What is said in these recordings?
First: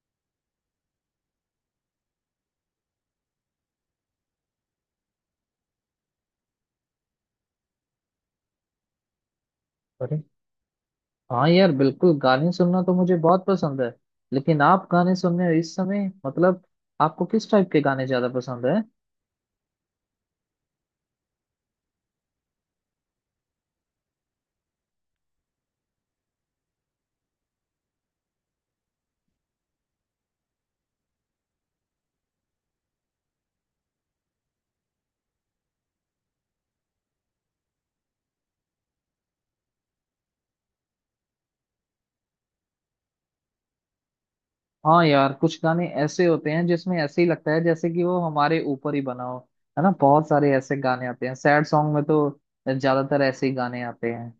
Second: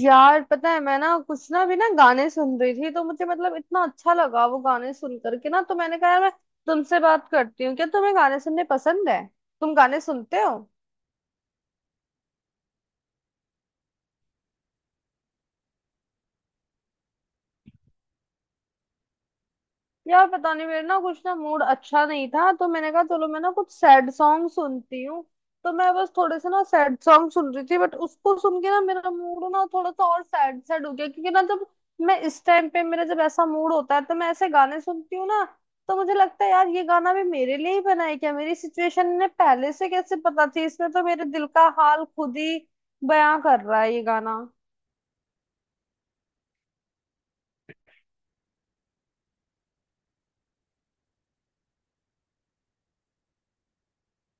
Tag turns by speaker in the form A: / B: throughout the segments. A: यार, पता है मैं ना कुछ ना भी ना गाने सुन रही थी, तो मुझे मतलब इतना अच्छा लगा वो गाने सुन करके ना, तो मैंने कहा यार मैं तुमसे बात करती हूँ। क्या तुम्हें गाने सुनने पसंद है? तुम गाने
B: अरे
A: सुनते हो?
B: हाँ यार, बिल्कुल गाने सुनना तो मुझे बहुत पसंद है। लेकिन आप गाने सुन रहे हो इस समय, मतलब आपको किस टाइप के गाने ज्यादा पसंद है?
A: यार, पता नहीं, मेरा ना कुछ ना मूड अच्छा नहीं था, तो मैंने कहा चलो मैं ना कुछ सैड सॉन्ग सुनती हूँ। तो मैं बस थोड़े से ना सैड सॉन्ग सुन रही थी, बट उसको सुन के ना मेरा मूड ना थोड़ा सा और सैड सैड हो गया, क्योंकि ना जब मैं इस टाइम पे मेरा जब ऐसा मूड होता है तो मैं ऐसे गाने सुनती हूँ ना। तो मुझे लगता है यार, ये गाना भी मेरे लिए ही बना है क्या? मेरी सिचुएशन ने पहले से कैसे पता थी? इसमें तो मेरे दिल का हाल खुद ही बयां कर रहा है ये गाना।
B: हाँ यार, कुछ गाने ऐसे होते हैं जिसमें ऐसे ही लगता है जैसे कि वो हमारे ऊपर ही बना हो। है ना, बहुत सारे ऐसे गाने आते हैं सैड सॉन्ग में तो ज्यादातर ऐसे ही गाने आते हैं।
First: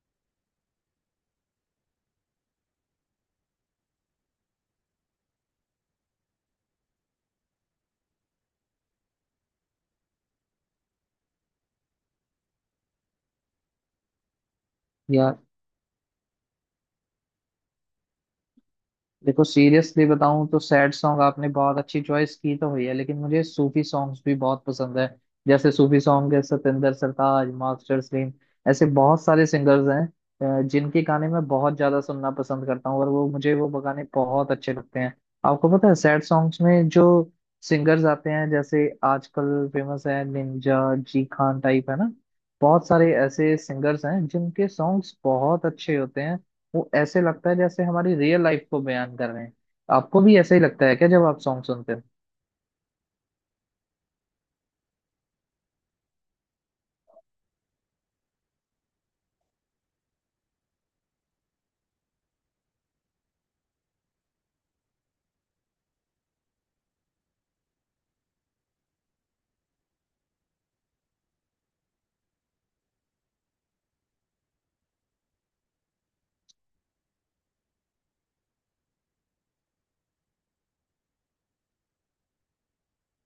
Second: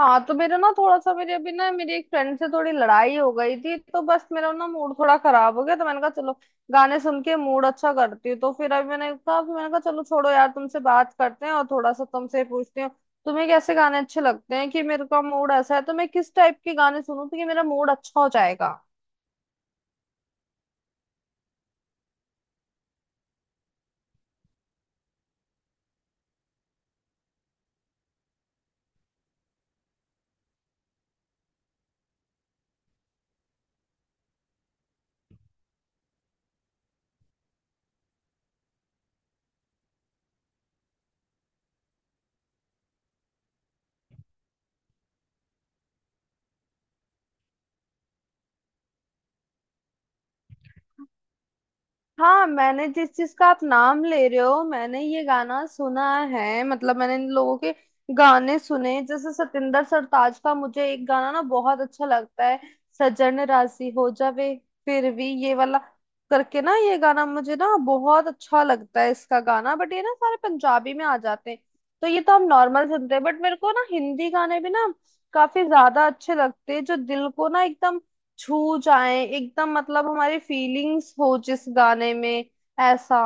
A: हाँ, तो मेरा ना थोड़ा सा, मेरी अभी ना मेरी एक फ्रेंड से थोड़ी लड़ाई हो गई थी, तो बस मेरा ना मूड थोड़ा खराब हो गया, तो मैंने कहा चलो गाने सुन के मूड अच्छा करती हूँ। तो फिर अभी मैंने कहा चलो छोड़ो यार, तुमसे बात करते हैं और थोड़ा सा तुमसे पूछती हूँ। तुम्हें कैसे गाने अच्छे लगते हैं? कि मेरे का
B: यार
A: मूड ऐसा है तो मैं किस टाइप के गाने सुनूं तो कि मेरा मूड अच्छा हो जाएगा?
B: देखो, सीरियसली बताऊं तो सैड सॉन्ग आपने बहुत अच्छी चॉइस की तो हुई है, लेकिन मुझे सूफी सॉन्ग्स भी बहुत पसंद है। जैसे सूफी सॉन्ग है सतेंद्र सरताज, मास्टर सलीम, ऐसे बहुत सारे सिंगर्स हैं जिनके गाने मैं बहुत ज्यादा सुनना पसंद करता हूँ और वो मुझे वो गाने बहुत अच्छे लगते हैं। आपको पता है सैड सॉन्ग्स में जो सिंगर्स आते हैं, जैसे आजकल फेमस है निंजा, जी खान टाइप, है ना। बहुत सारे ऐसे सिंगर्स हैं जिनके सॉन्ग्स बहुत अच्छे होते हैं। वो ऐसे लगता है जैसे हमारी रियल लाइफ को बयान कर रहे हैं। आपको भी ऐसा ही लगता है क्या जब आप सॉन्ग सुनते हो?
A: हाँ, मैंने जिस चीज का आप नाम ले रहे हो मैंने ये गाना सुना है, मतलब मैंने इन लोगों के गाने सुने। जैसे सतिंदर सरताज का मुझे एक गाना ना बहुत अच्छा लगता है। सजन राशि हो जावे फिर भी ये वाला करके ना, ये गाना मुझे ना बहुत अच्छा लगता है, इसका गाना। बट ये ना सारे पंजाबी में आ जाते हैं। तो ये तो हम नॉर्मल सुनते हैं, बट मेरे को ना हिंदी गाने भी ना काफी ज्यादा अच्छे लगते हैं, जो दिल को ना एकदम छू जाए, एकदम मतलब हमारी फीलिंग्स हो जिस गाने में, ऐसा।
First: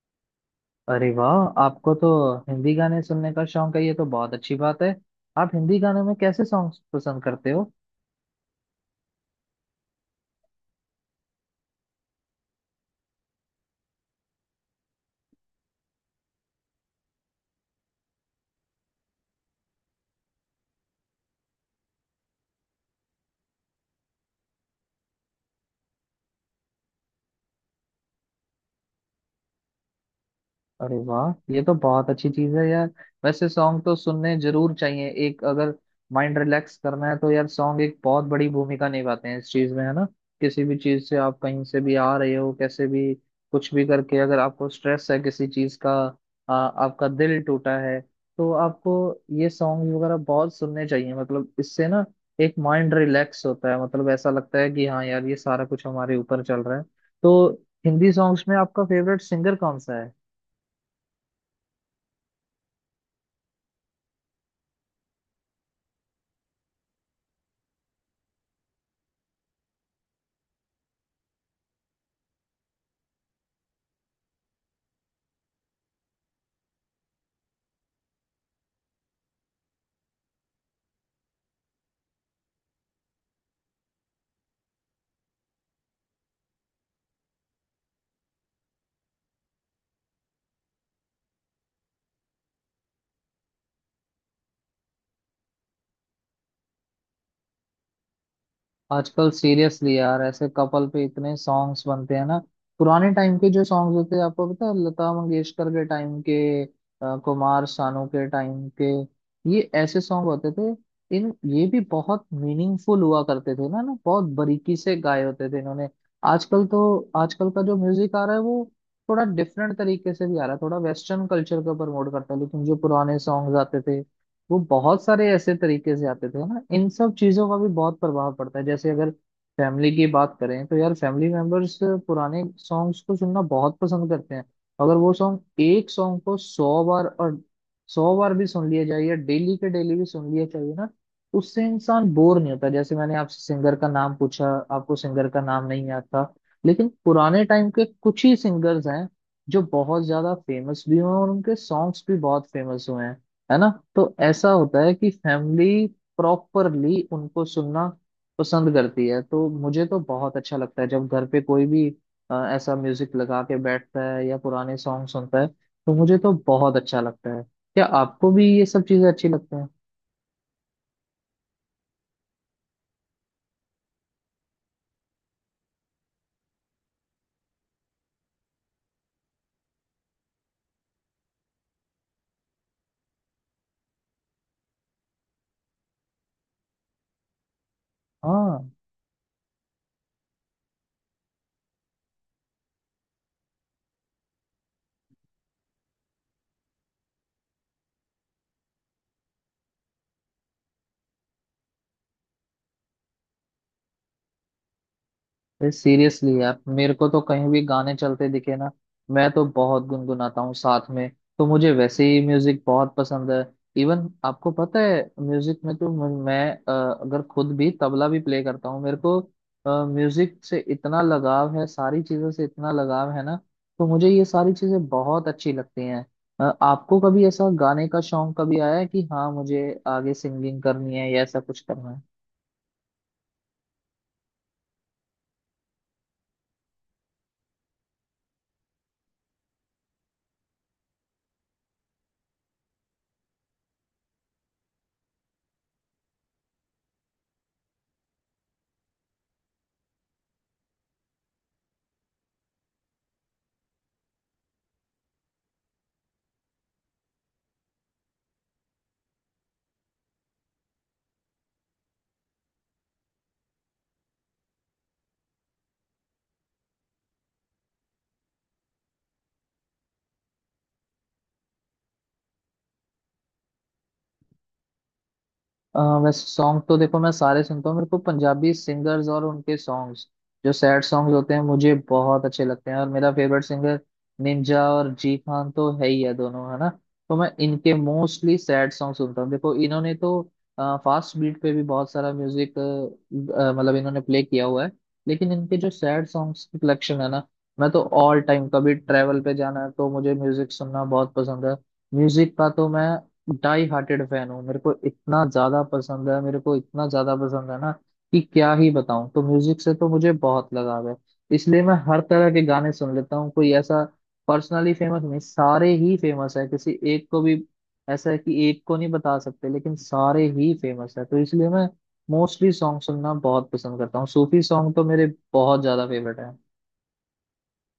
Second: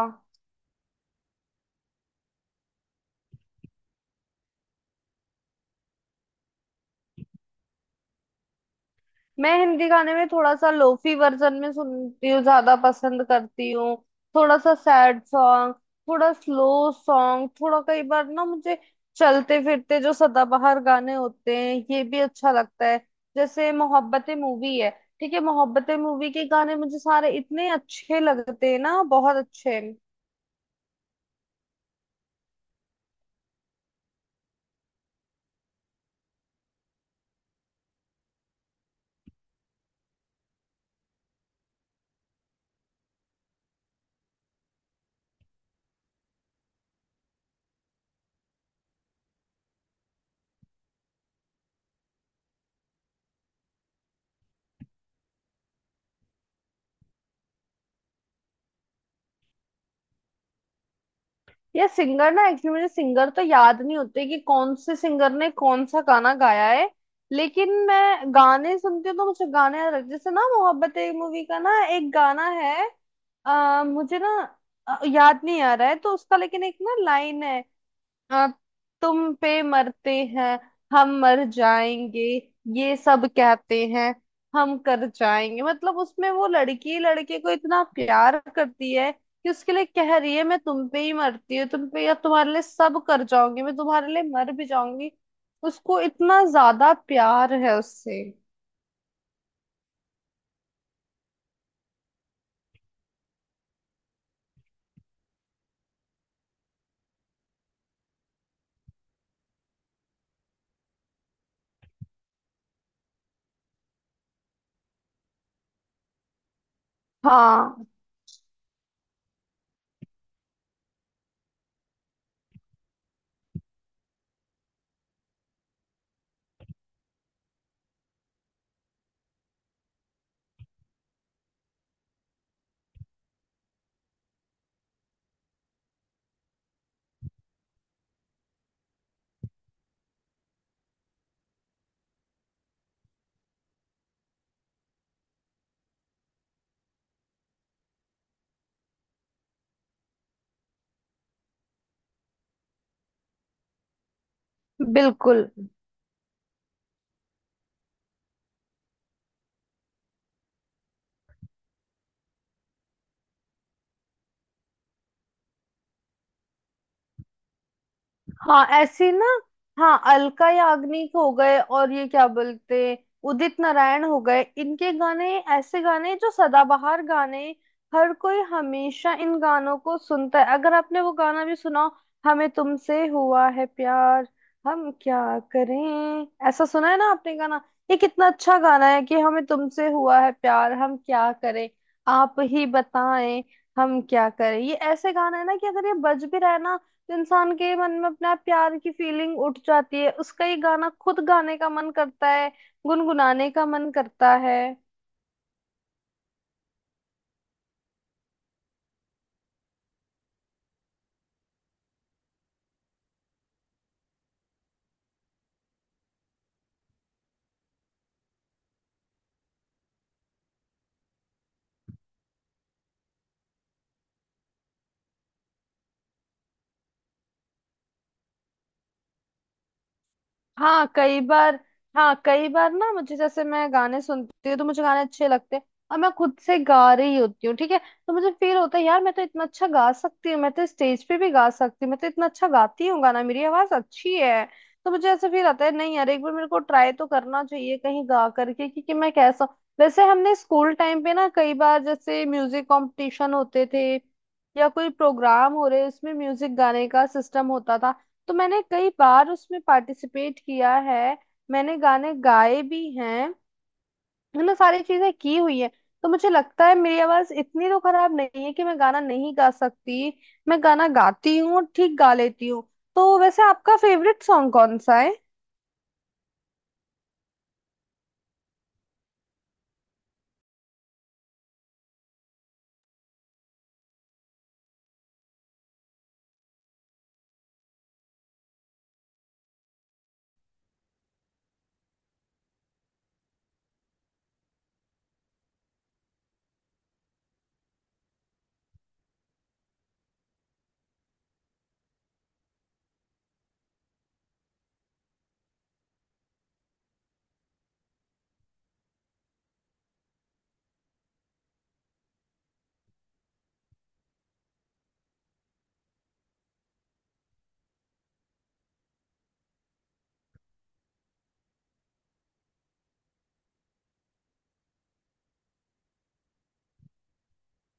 B: अरे वाह, आपको तो हिंदी गाने सुनने का शौक है, ये तो बहुत अच्छी बात है। आप हिंदी गानों में कैसे सॉन्ग पसंद करते हो?
A: मैं हिंदी गाने में थोड़ा सा लोफी वर्जन में सुनती हूँ, ज्यादा पसंद करती हूँ। थोड़ा सा सैड सॉन्ग, थोड़ा स्लो सॉन्ग, थोड़ा, कई बार ना मुझे चलते फिरते जो सदाबहार गाने होते हैं ये भी अच्छा लगता है। जैसे मोहब्बतें मूवी है, ठीक है, मोहब्बतें मूवी के गाने मुझे सारे इतने अच्छे लगते हैं ना, बहुत अच्छे।
B: अरे वाह, ये तो बहुत अच्छी चीज है यार। वैसे सॉन्ग तो सुनने जरूर चाहिए, एक अगर माइंड रिलैक्स करना है तो यार सॉन्ग एक बहुत बड़ी भूमिका निभाते हैं इस चीज में, है ना। किसी भी चीज से आप कहीं से भी आ रहे हो, कैसे भी, कुछ भी करके अगर आपको स्ट्रेस है किसी चीज का, आपका दिल टूटा है, तो आपको ये सॉन्ग वगैरह बहुत सुनने चाहिए। मतलब इससे ना एक माइंड रिलैक्स होता है, मतलब ऐसा लगता है कि हाँ यार ये सारा कुछ हमारे ऊपर चल रहा है। तो हिंदी सॉन्ग्स में आपका फेवरेट सिंगर कौन सा है?
A: ये सिंगर ना, एक्चुअली मुझे सिंगर तो याद नहीं होते कि कौन से सिंगर ने कौन सा गाना गाया है, लेकिन मैं गाने सुनती हूँ तो मुझे गाने याद रहते हैं। जैसे ना मोहब्बत एक मूवी का ना एक गाना है, मुझे ना याद नहीं आ रहा है तो उसका, लेकिन एक ना लाइन है। हाँ, तुम पे मरते हैं हम, मर जाएंगे ये सब कहते हैं, हम कर जाएंगे। मतलब उसमें वो लड़की लड़के को इतना प्यार करती है कि उसके लिए कह रही है मैं तुम पे ही मरती हूँ, तुम पे या तुम्हारे लिए सब कर जाऊंगी, मैं तुम्हारे लिए मर भी जाऊंगी। उसको इतना ज्यादा प्यार है उससे।
B: आजकल सीरियसली यार ऐसे कपल पे इतने सॉन्ग्स बनते हैं ना। पुराने टाइम के जो सॉन्ग्स होते हैं, आपको पता है लता मंगेशकर के टाइम के, कुमार सानू के टाइम के, ये ऐसे सॉन्ग होते थे। इन ये भी बहुत मीनिंगफुल हुआ करते थे ना ना, बहुत बारीकी से गाए होते थे इन्होंने। आजकल तो आजकल का जो
A: हाँ
B: म्यूजिक आ रहा है वो थोड़ा डिफरेंट तरीके से भी आ रहा है, थोड़ा वेस्टर्न कल्चर को प्रमोट करता है। लेकिन जो पुराने सॉन्ग्स आते थे वो बहुत सारे ऐसे तरीके से आते थे ना, इन सब चीजों का भी बहुत प्रभाव पड़ता है। जैसे अगर फैमिली की बात करें तो यार फैमिली मेंबर्स पुराने सॉन्ग्स को सुनना बहुत पसंद करते हैं। अगर वो सॉन्ग, एक सॉन्ग को सौ बार और सौ बार भी सुन लिया जाए या डेली के डेली भी सुन लिया, चाहिए ना, उससे इंसान बोर नहीं होता। जैसे मैंने आपसे सिंगर का नाम पूछा, आपको सिंगर का नाम नहीं आता। लेकिन पुराने टाइम के कुछ ही सिंगर्स हैं जो बहुत ज्यादा फेमस भी हुए हैं और उनके सॉन्ग्स भी बहुत फेमस हुए हैं, है ना। तो ऐसा होता है कि
A: बिल्कुल।
B: फैमिली प्रॉपरली उनको सुनना पसंद करती है, तो मुझे तो बहुत अच्छा लगता है जब घर पे कोई भी ऐसा म्यूजिक लगा के बैठता है या पुराने सॉन्ग सुनता है तो मुझे तो बहुत अच्छा लगता है। क्या आपको भी
A: हाँ
B: ये सब चीजें
A: ऐसी ना।
B: अच्छी लगती हैं?
A: हाँ, अलका याग्निक हो गए, और ये क्या बोलते, उदित नारायण हो गए, इनके गाने। ऐसे गाने जो सदाबहार गाने, हर कोई हमेशा इन गानों को सुनता है। अगर आपने वो गाना भी सुना हो, हमें तुमसे हुआ है प्यार, हम क्या करें। ऐसा सुना है ना आपने गाना? ये कितना अच्छा
B: हाँ,
A: गाना है कि हमें तुमसे हुआ है प्यार, हम क्या करें, आप ही बताएं, हम क्या करें। ये ऐसे गाना है ना कि अगर ये बज भी रहा है ना, इंसान के मन में अपना प्यार की फीलिंग उठ जाती है, उसका ये गाना खुद गाने का मन करता है, गुनगुनाने का मन करता है।
B: सीरियसली यार मेरे को तो कहीं भी गाने चलते दिखे ना, मैं तो बहुत गुनगुनाता हूँ साथ में। तो मुझे वैसे ही म्यूजिक बहुत पसंद है। इवन आपको पता है म्यूजिक में तो मैं अगर खुद भी तबला भी प्ले करता हूँ। मेरे को म्यूजिक से इतना लगाव है, सारी चीजों से इतना लगाव है ना, तो मुझे ये सारी चीजें बहुत अच्छी लगती हैं। आपको कभी ऐसा गाने का शौक कभी आया है कि हाँ मुझे आगे सिंगिंग
A: हाँ
B: करनी है
A: कई
B: या ऐसा
A: बार।
B: कुछ करना है?
A: हाँ कई बार ना मुझे, जैसे मैं गाने सुनती हूँ तो मुझे गाने अच्छे लगते हैं, और मैं खुद से गा रही होती हूँ ठीक है, तो मुझे फील होता है यार मैं तो इतना अच्छा गा सकती हूँ, मैं तो स्टेज पे भी गा सकती हूँ, मैं तो इतना अच्छा गाती हूँ गाना, मेरी आवाज अच्छी है। तो मुझे ऐसा फील आता है, नहीं यार एक बार मेरे को ट्राई तो करना चाहिए कहीं गा करके कि मैं कैसा हूँ। वैसे हमने स्कूल टाइम पे ना कई बार जैसे म्यूजिक कंपटीशन होते थे, या कोई प्रोग्राम हो रहे उसमें म्यूजिक गाने का सिस्टम होता था, तो मैंने कई बार उसमें पार्टिसिपेट किया है, मैंने गाने गाए भी हैं, मैंने सारी चीजें की हुई है। तो मुझे लगता है मेरी आवाज इतनी तो खराब नहीं है कि मैं गाना नहीं गा सकती। मैं गाना गाती हूँ, ठीक गा लेती हूँ। तो वैसे आपका फेवरेट सॉन्ग कौन सा है?
B: वैसे सॉन्ग तो देखो मैं सारे सुनता हूँ, मेरे को पंजाबी सिंगर्स और उनके सॉन्ग्स जो सैड सॉन्ग्स होते हैं मुझे बहुत अच्छे लगते हैं। और मेरा फेवरेट सिंगर निंजा और जी खान तो है ही है दोनों, है ना। तो मैं इनके मोस्टली सैड सॉन्ग सुनता हूँ। देखो इन्होंने तो फास्ट बीट पे भी बहुत सारा म्यूजिक, मतलब इन्होंने प्ले किया हुआ है, लेकिन इनके जो सैड सॉन्ग्स की कलेक्शन है ना, मैं तो ऑल टाइम, कभी ट्रैवल पे जाना है तो मुझे म्यूजिक सुनना बहुत पसंद है। म्यूजिक का तो मैं डाई हार्टेड फैन हूँ। मेरे को इतना ज्यादा पसंद है, मेरे को इतना ज्यादा पसंद है ना कि क्या ही बताऊं। तो म्यूजिक से तो मुझे बहुत लगाव है, इसलिए मैं हर तरह के गाने सुन लेता हूँ। कोई ऐसा पर्सनली फेमस नहीं, सारे ही फेमस है, किसी एक को भी ऐसा है कि एक को नहीं बता सकते, लेकिन सारे ही फेमस है। तो इसलिए मैं मोस्टली सॉन्ग सुनना बहुत पसंद करता हूँ। सूफी सॉन्ग तो मेरे बहुत ज्यादा फेवरेट है।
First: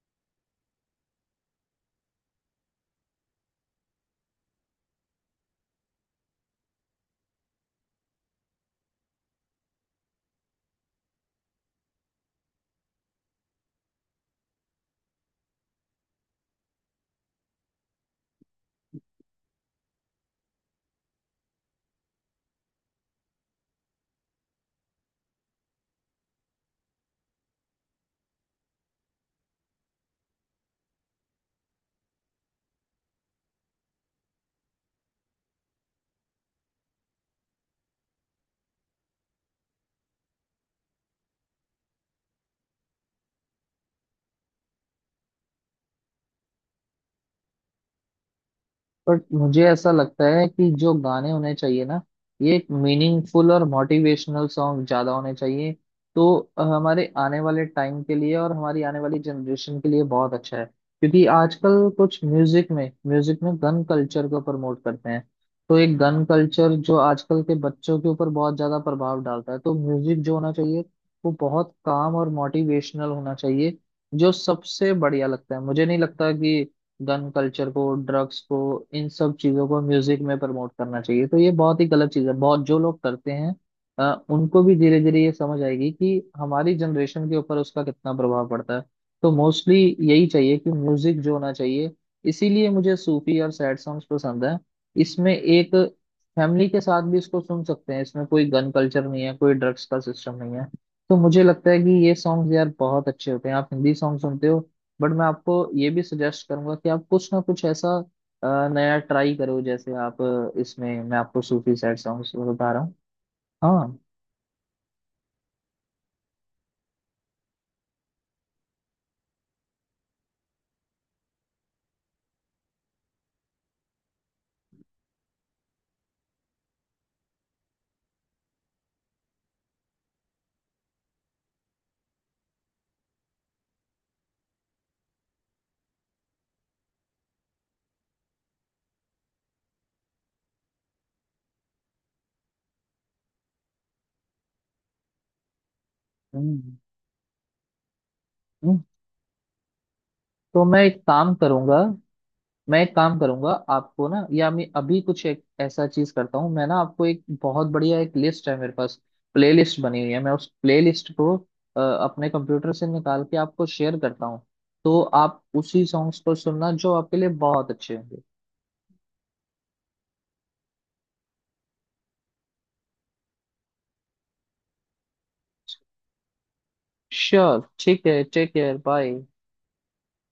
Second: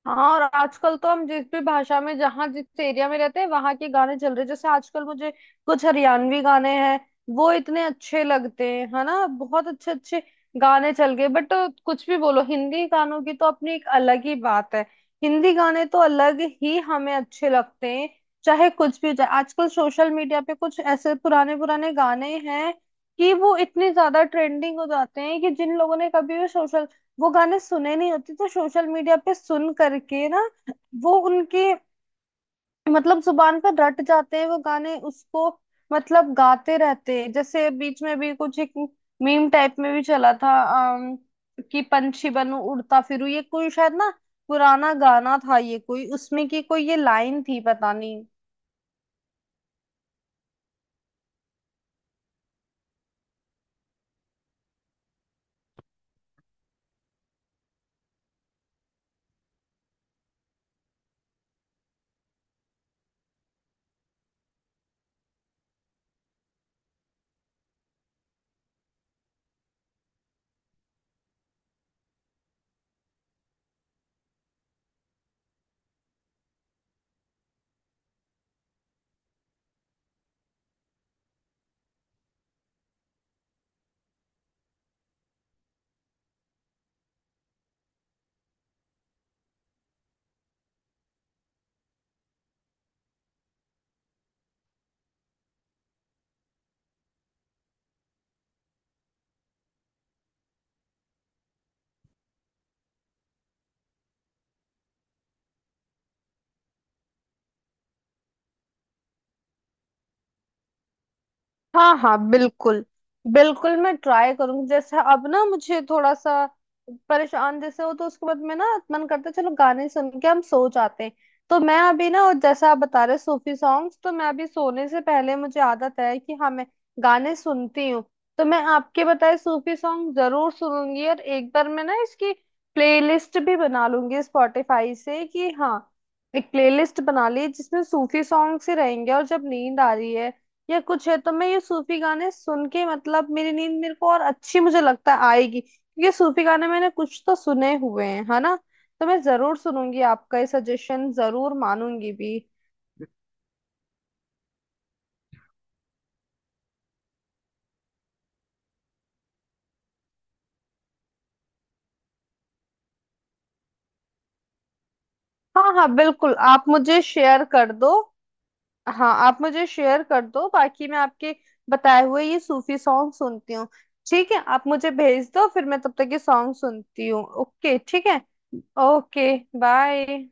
A: हाँ, और आजकल तो हम जिस भी भाषा में जहाँ जिस एरिया में रहते हैं वहां के गाने चल रहे हैं। जैसे आजकल मुझे कुछ हरियाणवी गाने हैं, वो इतने अच्छे लगते हैं है ना, बहुत अच्छे अच्छे गाने चल गए। बट कुछ भी बोलो, हिंदी गानों की तो अपनी एक अलग ही बात है। हिंदी गाने तो अलग ही हमें अच्छे लगते हैं, चाहे कुछ भी हो जाए। आजकल सोशल मीडिया पे कुछ ऐसे पुराने पुराने गाने हैं कि वो इतने ज्यादा ट्रेंडिंग हो जाते हैं कि जिन लोगों ने कभी भी सोशल, वो गाने सुने नहीं होते, तो सोशल मीडिया पे सुन करके ना वो उनके, मतलब, जुबान पर रट जाते हैं वो गाने, उसको मतलब गाते रहते हैं। जैसे बीच में भी कुछ एक मीम टाइप में भी चला था, अम, कि पंछी बनूं उड़ता फिरूं, ये कोई शायद ना पुराना गाना था, ये कोई उसमें की कोई ये लाइन थी, पता नहीं।
B: बट मुझे ऐसा लगता है कि जो गाने होने चाहिए ना, ये एक मीनिंगफुल और मोटिवेशनल सॉन्ग ज्यादा होने चाहिए। तो हमारे आने वाले टाइम के लिए और हमारी आने वाली जनरेशन के लिए बहुत अच्छा है, क्योंकि आजकल कुछ म्यूजिक में, म्यूजिक में गन कल्चर को प्रमोट करते हैं। तो एक गन कल्चर जो आजकल के बच्चों के ऊपर बहुत ज्यादा प्रभाव डालता है, तो म्यूजिक जो होना चाहिए वो बहुत काम और मोटिवेशनल होना चाहिए, जो सबसे बढ़िया लगता है। मुझे नहीं लगता कि गन कल्चर को, ड्रग्स को, इन सब चीजों को म्यूजिक में प्रमोट करना चाहिए। तो ये बहुत ही गलत चीज है, बहुत जो लोग करते हैं उनको भी धीरे धीरे ये समझ आएगी कि हमारी जनरेशन के ऊपर उसका कितना प्रभाव पड़ता है। तो मोस्टली यही चाहिए कि म्यूजिक जो होना चाहिए, इसीलिए मुझे सूफी और सैड सॉन्ग्स पसंद है। इसमें एक फैमिली के साथ भी इसको सुन सकते हैं, इसमें कोई गन कल्चर नहीं है, कोई ड्रग्स का सिस्टम नहीं है। तो मुझे लगता है कि ये सॉन्ग्स यार बहुत अच्छे होते हैं। आप हिंदी सॉन्ग सुनते हो, बट मैं आपको ये भी सजेस्ट करूंगा कि आप कुछ ना कुछ ऐसा नया ट्राई करो। जैसे आप, इसमें मैं आपको सूफी
A: हाँ
B: सैड
A: हाँ
B: सॉन्ग्स बता रहा
A: बिल्कुल।
B: हूँ।
A: बिल्कुल मैं
B: हाँ।
A: ट्राई करूंगी। जैसे अब ना मुझे थोड़ा सा परेशान जैसे हो, तो उसके बाद में ना मन करता है चलो गाने सुन के हम सो जाते हैं। तो मैं अभी ना, और जैसा आप बता रहे सूफी सॉन्ग्स, तो मैं अभी सोने से पहले मुझे आदत है कि हाँ मैं गाने सुनती हूँ। तो मैं आपके बताए सूफी सॉन्ग जरूर सुनूंगी, और एक बार मैं ना इसकी प्लेलिस्ट भी बना लूंगी स्पॉटिफाई से कि हाँ, एक प्लेलिस्ट बना ली जिसमें सूफी सॉन्ग से रहेंगे, और जब नींद आ रही है या कुछ है तो मैं ये सूफी गाने सुन के, मतलब, मेरी नींद मेरे को और अच्छी मुझे लगता है आएगी, क्योंकि सूफी गाने
B: हम्म,
A: मैंने कुछ तो सुने हुए हैं है ना।
B: हम्म।
A: तो मैं जरूर सुनूंगी, आपका ये
B: तो मैं एक
A: सजेशन
B: काम
A: जरूर
B: करूंगा,
A: मानूंगी भी।
B: मैं एक काम करूंगा आपको ना, या मैं अभी कुछ एक ऐसा चीज करता हूँ। मैं ना आपको एक बहुत बढ़िया एक लिस्ट है मेरे पास, प्लेलिस्ट बनी हुई है। मैं उस प्लेलिस्ट को अपने कंप्यूटर से निकाल के आपको शेयर करता हूँ। तो आप
A: हाँ
B: उसी
A: हाँ
B: सॉन्ग्स को
A: बिल्कुल, आप
B: सुनना जो
A: मुझे
B: आपके लिए
A: शेयर
B: बहुत
A: कर दो।
B: अच्छे होंगे।
A: हाँ आप मुझे शेयर कर दो, बाकी मैं आपके बताए हुए ये सूफी सॉन्ग सुनती हूँ। ठीक है, आप मुझे भेज दो फिर, मैं तब तक ये सॉन्ग सुनती हूँ।
B: श्योर,
A: ओके
B: ठीक
A: ठीक है।
B: है, take care, bye.
A: Okay bye.